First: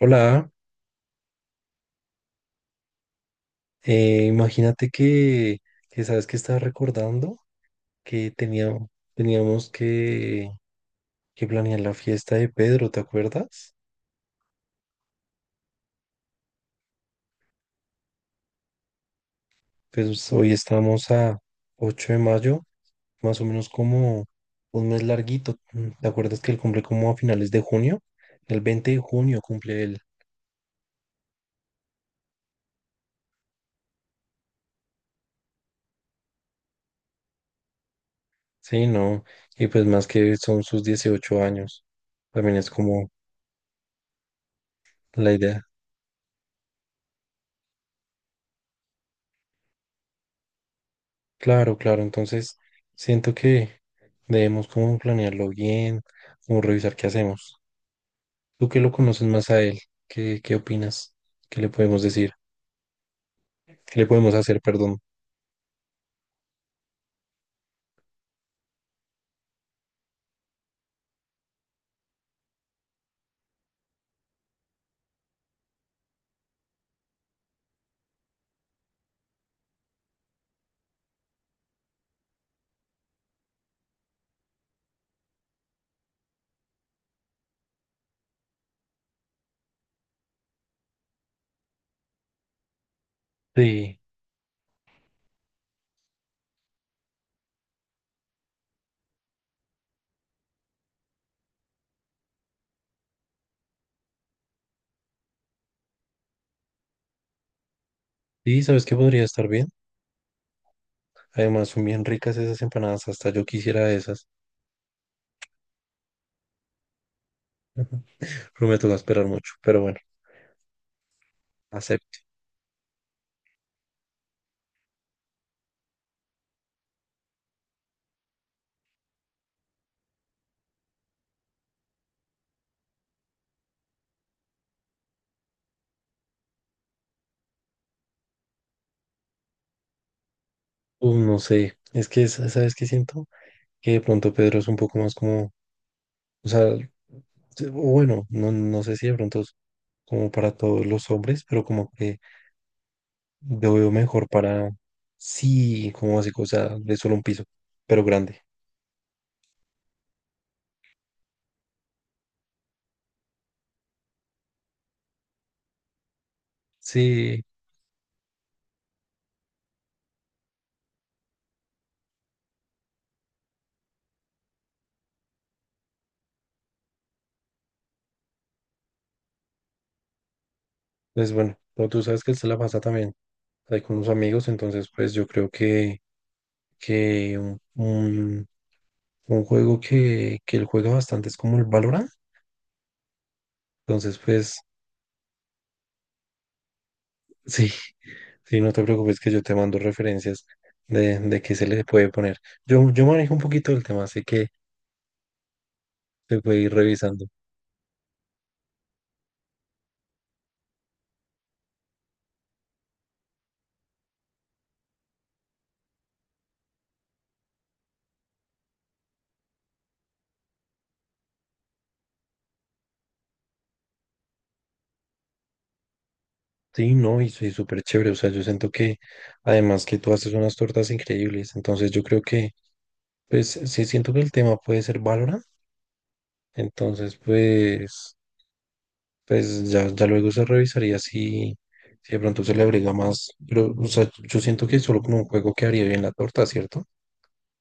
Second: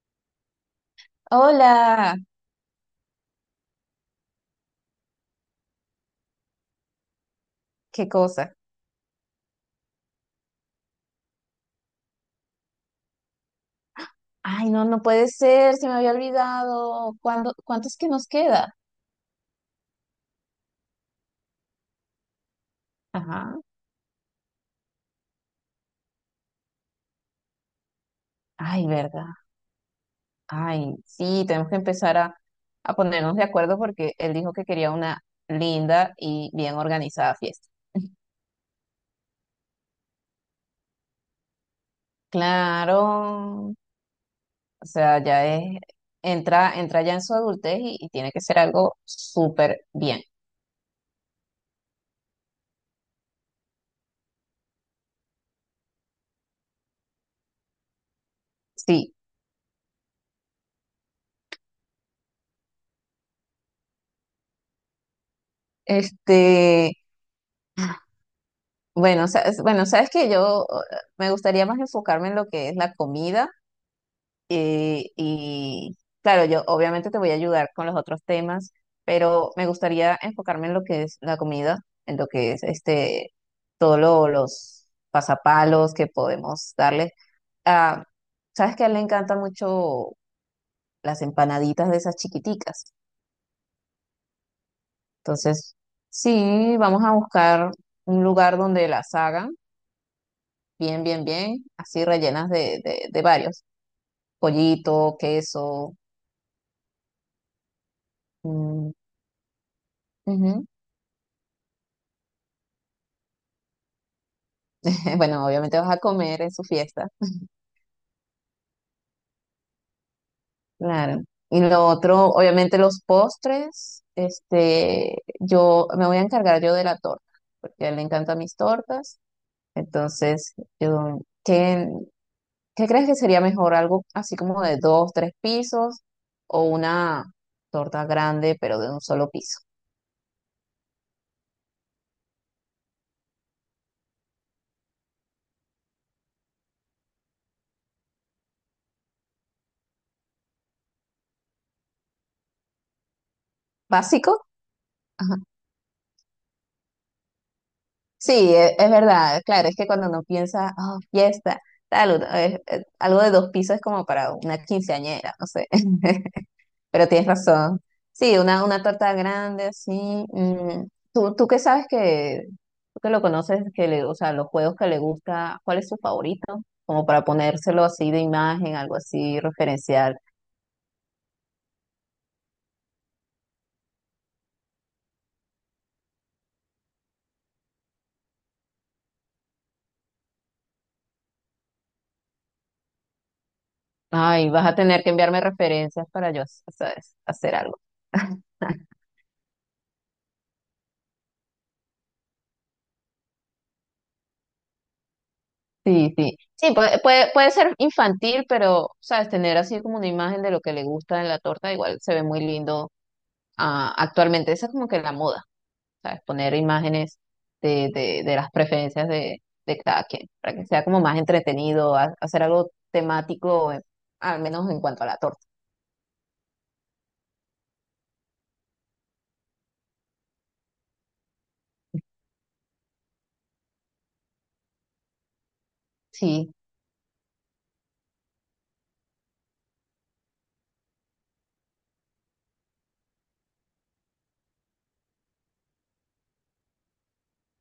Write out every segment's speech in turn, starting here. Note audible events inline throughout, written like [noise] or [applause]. Hola, Hola, eh, imagínate que sabes que estaba recordando qué que cosa. teníamos que planear la fiesta de Pedro, ¿te acuerdas? Ay, no, no puede ser, se me había olvidado. ¿Cuándo, cuánto es que nos queda? Pues hoy estamos a 8 de mayo, más o Ajá. menos como un mes larguito. ¿Te acuerdas que él cumple como a finales de junio? El Ay, 20 de verdad. junio cumple él. Ay, sí, tenemos que empezar a ponernos de acuerdo porque él dijo que quería una linda y bien organizada fiesta. [laughs] Sí, no, y pues más que son sus 18 años. También es Claro, como o sea, la ya idea. es, entra ya en su adultez y tiene que ser algo súper bien. Claro, claro, entonces siento que debemos como planearlo bien, como revisar qué hacemos. Tú que lo Sí, conoces más a él, ¿qué opinas? ¿Qué le podemos decir? ¿Qué le podemos hacer, perdón? este, bueno, bueno, sabes que yo me gustaría más enfocarme en lo que es la comida, y claro, yo obviamente te voy a ayudar con los otros temas, pero me gustaría enfocarme en lo que es la comida, en lo que es todos los pasapalos que podemos darle. Ah, sabes que a él le encantan mucho las empanaditas de esas chiquiticas, Sí, entonces sí, vamos a buscar un lugar donde las hagan bien, bien, bien, así rellenas de varios, pollito, queso. sí, ¿sabes Mm, qué podría estar bien? ujú. Además, son bien ricas esas empanadas, hasta yo quisiera esas, [laughs] Bueno, obviamente vas a comer en su fiesta, pero me toca esperar mucho, pero bueno, claro. Y lo acepto. otro, obviamente los postres, yo me voy a encargar yo de la torta, porque a él le encantan mis tortas. Entonces, yo, ¿qué, qué crees que sería mejor? ¿Algo así como de dos, tres pisos o una torta grande, pero de un solo piso? No sé, es que, ¿sabes qué siento? Que de pronto Pedro es un poco más como, o sea, o bueno, no, no sé si de pronto es como para todos los hombres, pero como que lo veo mejor ¿Básico? para, sí, como así, cosa de solo un piso, pero Sí, grande. Es, verdad, claro, es que cuando uno piensa, oh, fiesta, tal, es algo de dos pisos es como para una quinceañera, no sé, [laughs] pero tienes Sí, razón. Sí, una torta grande, así. Mm, ¿Tú, tú qué sabes que, tú que lo conoces, que o sea, los juegos que le gusta, cuál es su favorito? Como para ponérselo así de imagen, algo así referencial. pues bueno, pero tú sabes que él se la pasa también ahí con unos amigos, entonces pues yo creo que, que un, un- un juego que él juega bastante es como el Valorant. Entonces Ay, pues vas a tener que enviarme referencias para yo, ¿sabes? Hacer sí, algo. [laughs] sí, no [laughs] te preocupes que yo te mando referencias de qué se le puede poner. Yo manejo un poquito el tema, así que Sí, sí. te puede Sí, ir revisando. Puede ser infantil, pero, sabes, tener así como una imagen de lo que le gusta en la torta, igual se ve muy lindo ah, actualmente. Esa es como que la moda, ¿sabes? Poner imágenes de las preferencias de cada quien, para que sea como más entretenido, hacer algo temático, al menos en cuanto a la torta. Sí, no, y soy súper chévere. O sea, yo siento que además que tú haces unas tortas increíbles. Entonces yo creo que, pues, sí siento que el tema puede ser Valorant. Sí, Entonces, pues ya luego se revisaría si de pronto se le agrega más. Pero, o sea, yo siento que solo con un juego quedaría bien la torta, ¿cierto?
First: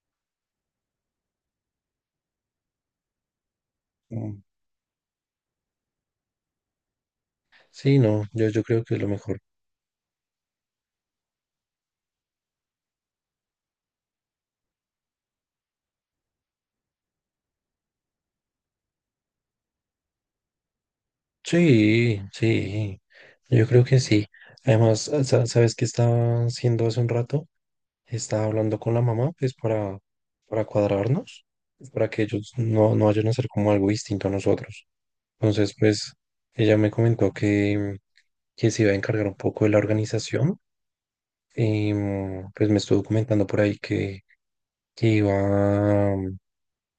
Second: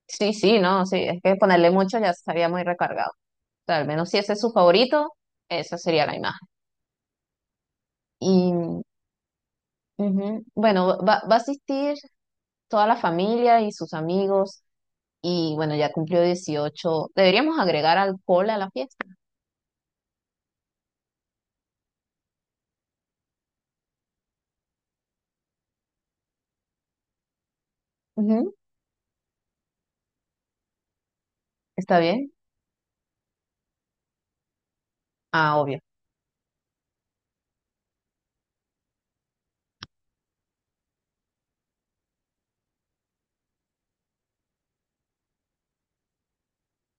sí, sí, no, sí, es que ponerle mucho ya estaría muy recargado. O sea, al menos si ese Mm. es su favorito, esa sería la imagen. Sí, no, yo Y, creo que es lo mejor. ujú, bueno, va a asistir toda la familia y sus amigos. Y bueno, ya cumplió 18, deberíamos agregar alcohol a la fiesta. Sí, sí, yo creo que sí. Además, ¿sabes qué estaba haciendo hace un rato? Estaba Ujú. hablando con la mamá, pues para cuadrarnos, pues, ¿Está para que bien? ellos no vayan a hacer como algo distinto a nosotros. Ah, Entonces, obvio. pues ella me comentó que se iba a encargar un poco de la organización. Y pues me estuvo comentando por ahí que iba a,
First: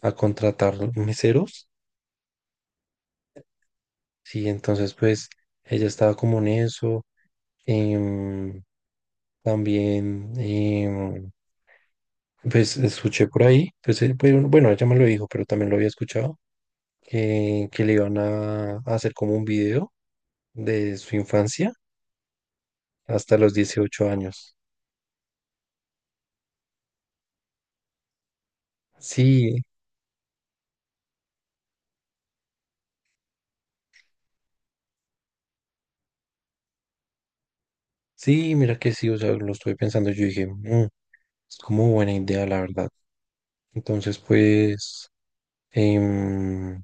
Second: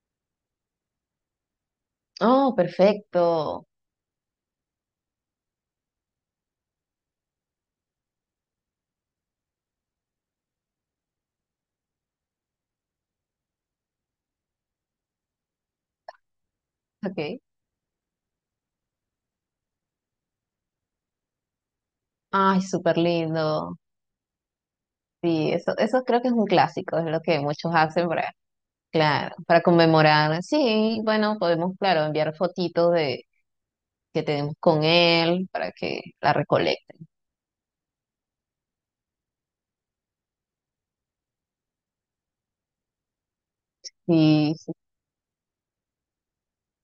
a contratar meseros. Oh, perfecto. Sí, entonces pues ella estaba como en eso. em, También, pues escuché por ahí, pues, bueno, bueno, ella me lo dijo, pero también lo había escuchado, Ok. que le iban a hacer como un video de su infancia Ay, súper hasta los lindo. 18 años. Sí, eso creo que es un clásico, es lo que muchos hacen para, claro, Sí, para conmemorar. Sí, bueno, podemos, claro, enviar fotitos de que tenemos con él para que la recolecten. sí, mira que sí, o sea, lo estuve pensando, yo dije, "Es como buena idea, la verdad." Entonces, Sí, sí, pues, em,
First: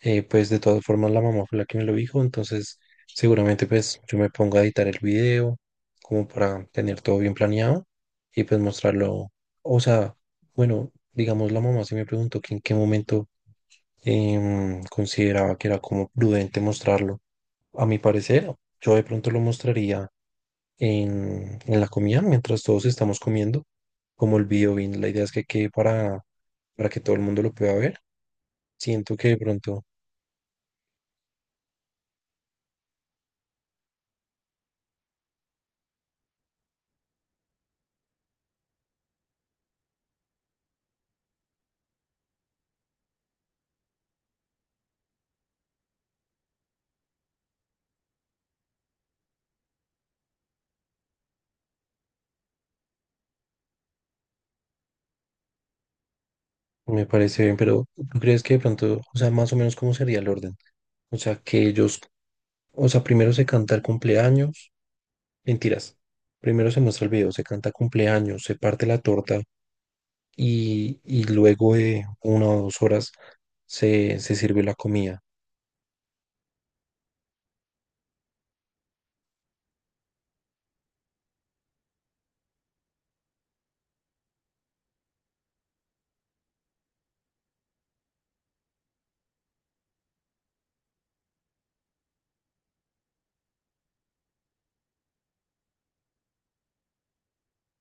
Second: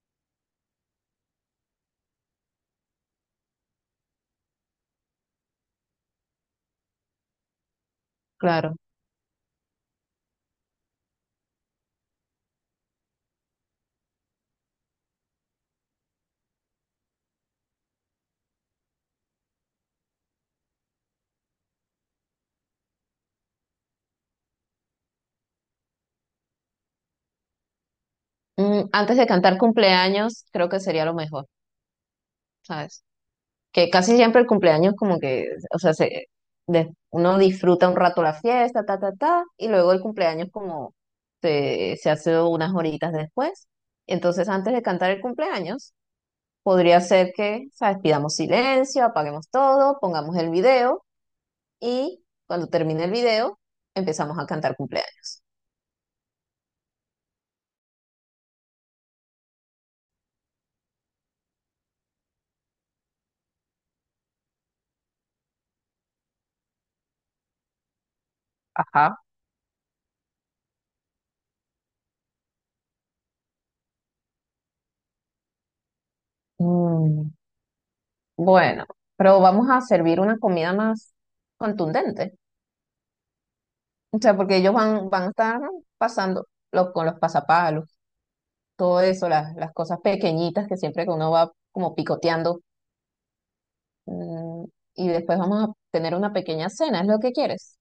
Pues de todas formas la mamá fue la que me lo dijo, entonces seguramente pues yo me pongo a editar el video como para tener todo bien planeado y pues claro. mostrarlo. O sea, bueno, digamos la mamá sí me preguntó que en qué momento consideraba que era como prudente mostrarlo. A mi parecer, yo de pronto lo mostraría en la comida mientras todos estamos comiendo, como el video bien, la idea es que quede para que todo el mundo lo pueda ver. Mm, Siento antes de que de cantar pronto. cumpleaños, creo que sería lo mejor, ¿sabes? Que casi siempre el cumpleaños como que, o sea, uno disfruta un rato la fiesta, ta, ta, ta, y luego el cumpleaños como se hace unas horitas después. Entonces, antes de cantar el cumpleaños, podría ser que, ¿sabes? Pidamos silencio, apaguemos todo, pongamos el video y cuando termine el video, empezamos a cantar cumpleaños. Me parece bien, pero ¿tú crees que de pronto, o sea, más o menos cómo sería el orden? O sea, que ellos, o sea, primero se canta el cumpleaños, mentiras, primero se muestra el video, se canta cumpleaños, se parte la Ajá. torta y luego de 1 o 2 horas se sirve la comida. Mm, bueno, pero vamos a servir una comida más contundente. O sea, porque ellos van a estar pasando con los pasapalos, todo eso, las cosas pequeñitas que siempre que uno va como picoteando. Mm, y después vamos a tener una pequeña cena, ¿es lo que quieres?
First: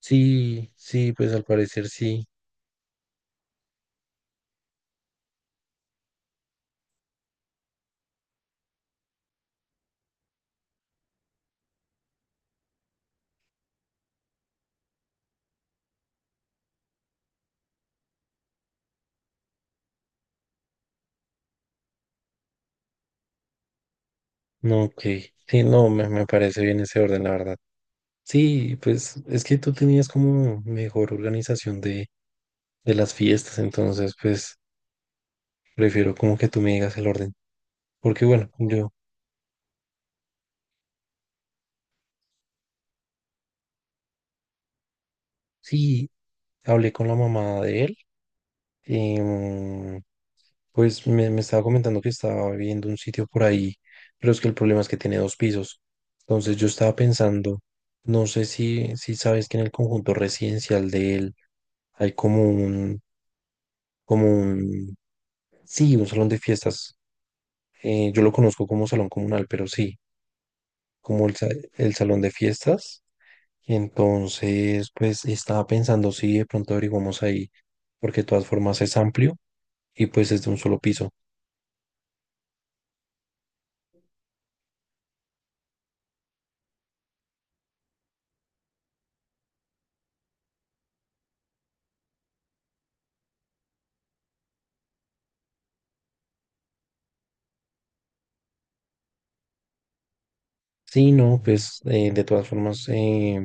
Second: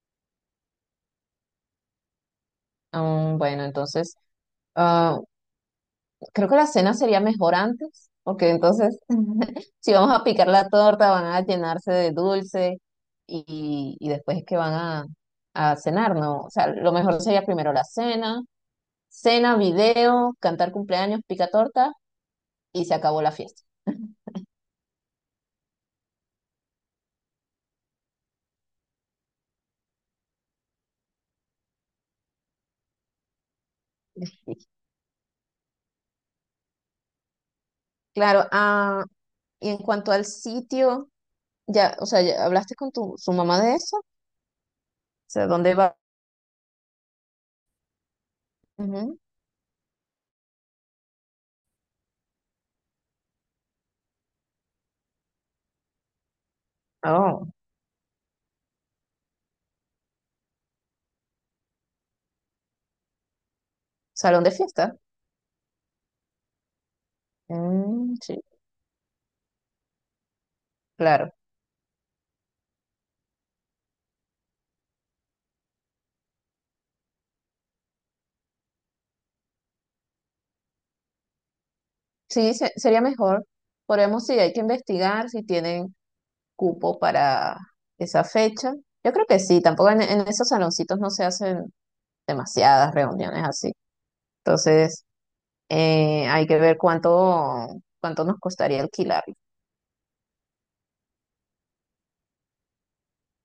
Sí, sí, pues al parecer sí. Mm, bueno, entonces, ah, creo que la cena sería mejor antes, porque entonces, [laughs] si vamos a picar la torta, van a llenarse de dulce y después es que van a cenar, ¿no? O sea, lo mejor sería primero la cena, cena, video, cantar cumpleaños, pica torta y se acabó la fiesta. No, ok. Sí, no, me parece bien ese orden, la verdad. Sí, pues es que tú tenías como mejor organización de las fiestas, entonces, pues. Prefiero como que tú me digas el orden. Porque Claro, bueno, yo ah, y en cuanto al sitio, ya, o sea, ya hablaste con tu su mamá de eso, o sea, ¿dónde va? sí hablé con la mamá de él. Ujú. em, pues me estaba comentando que estaba viendo un sitio por ahí, pero es que el problema es que tiene 2 pisos. Entonces yo estaba Oh, pensando, no sé si sabes que en el conjunto residencial de él hay como un, como salón de un, fiesta. sí, un salón de fiestas. Eh, Mm, yo lo sí, conozco como salón comunal, pero sí, como claro. el, sa- el salón de fiestas. Entonces, pues estaba pensando si de pronto averiguamos ahí, porque de todas formas es amplio y pues es de un solo piso. Sí, sería mejor. Podemos, sí, hay que investigar si tienen cupo para esa fecha. Yo creo que sí, tampoco en, en esos saloncitos no se hacen demasiadas reuniones así. Entonces, hay que ver cuánto, cuánto nos costaría alquilarlo. Sí, no, pues de todas formas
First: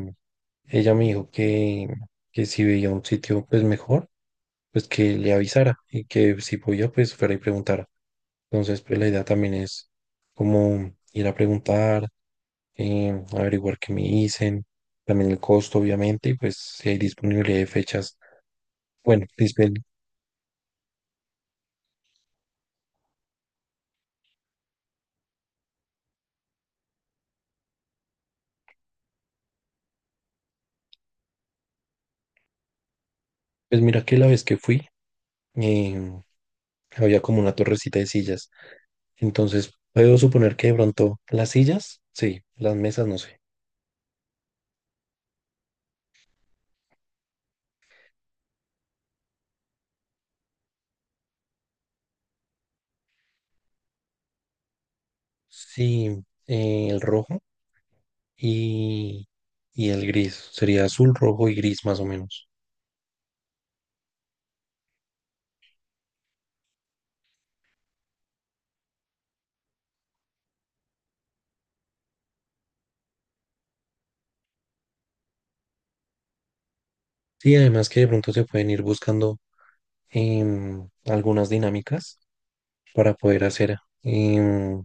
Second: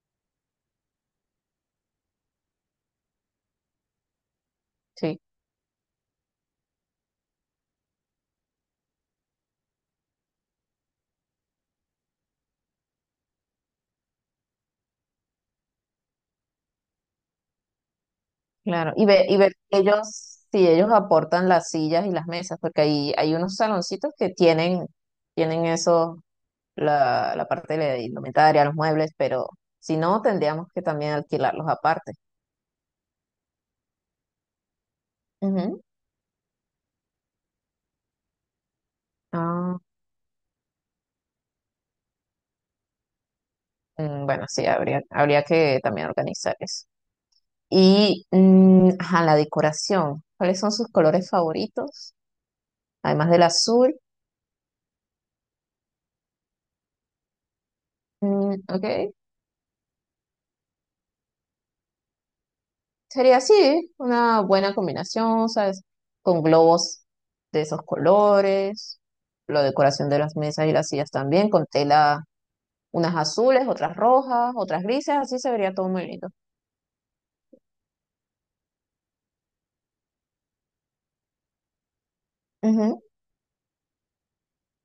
ella me dijo que si veía un sitio pues mejor, pues que Sí. le avisara y que si podía pues fuera y preguntara. Entonces, pues la idea también es como ir a preguntar, averiguar qué me dicen, también el costo obviamente y pues si hay disponibilidad de fechas. Claro, Bueno, y ver Lisbeth, que ellos, si ellos aportan las sillas y las mesas, porque ahí hay unos saloncitos que tienen, tienen eso, la parte de la indumentaria, los muebles, pero si no, tendríamos que también alquilarlos aparte. pues mira que la vez que fui, Ujú. y había como una torrecita de sillas. Entonces, Ah, puedo suponer que de pronto las sillas, sí, las mesas, no sé. mm, bueno, sí, habría, habría que también organizar eso. Y mm, ajá, la decoración, ¿cuáles son sus colores favoritos? Además del azul, Sí, el rojo mm, ok. y, y el gris. Sería azul, rojo y gris más o menos. Sería así, una buena combinación, ¿sabes? Con globos de esos colores, la decoración de las mesas y las sillas también, con tela, unas azules, otras rojas, otras grises, así se vería todo muy lindo. Sí, además que de pronto se pueden ir buscando algunas dinámicas Ujú. para poder hacer em,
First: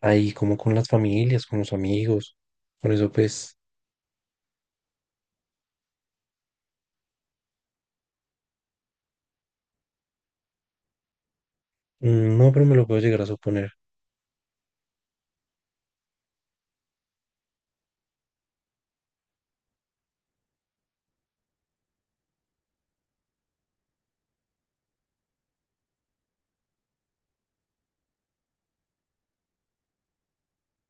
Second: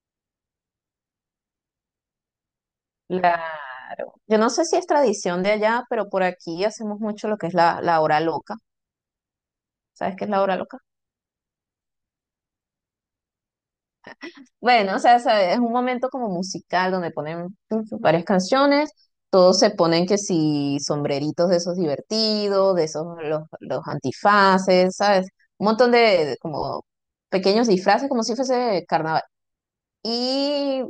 ahí como con las familias, con los amigos. Por eso pues, Claro. Yo no sé si es tradición de allá, pero por aquí hacemos mucho lo que es la hora loca. ¿Sabes qué es la hora loca? No, pero me lo puedo llegar a suponer. Bueno, o sea, sabe, es un momento como musical donde ponen pues, varias canciones, todos se ponen que si sombreritos de esos divertidos, de esos los antifaces, ¿sabes? Un montón de como pequeños disfraces, como si fuese carnaval. Y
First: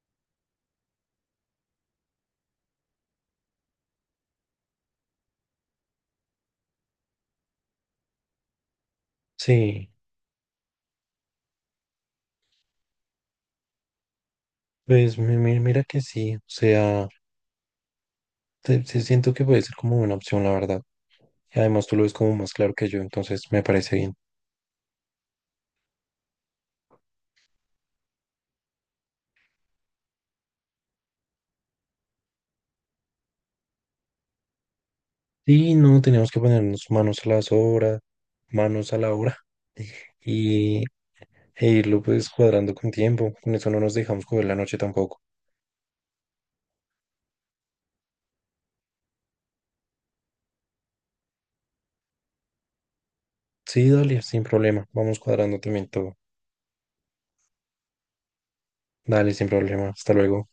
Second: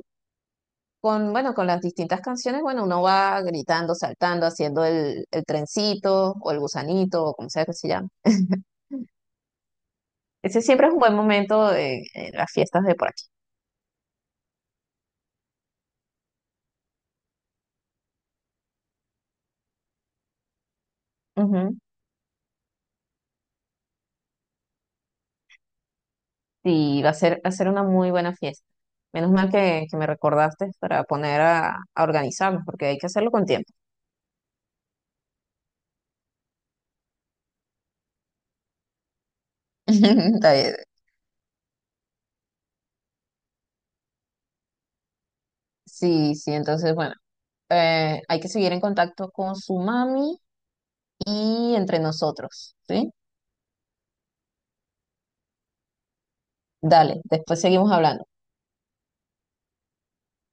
con, bueno, con las distintas canciones, bueno, uno va gritando, saltando, haciendo el trencito o el gusanito o como sea que se llame. [laughs] Sí, Ese siempre es un buen momento en las fiestas de por aquí. pues mira que sí. O sea. Te siento que puede ser como una opción, la verdad. Y además tú lo ves como más claro que yo, entonces me parece bien. Y va a ser una muy buena fiesta. Menos mal que me recordaste para poner a organizarnos, porque hay que hacerlo con tiempo. Sí, no, tenemos que ponernos manos a las obras, manos a la obra [laughs] [laughs] Está bien. y, e irlo pues cuadrando con tiempo. Con eso no nos dejamos coger la noche tampoco. Sí, sí, entonces, bueno, hay que seguir en contacto con su mami y entre nosotros, ¿sí? Sí, dale, sin problema. Vamos cuadrando también todo. Dale, después seguimos hablando. Dale, sin problema. Hasta luego.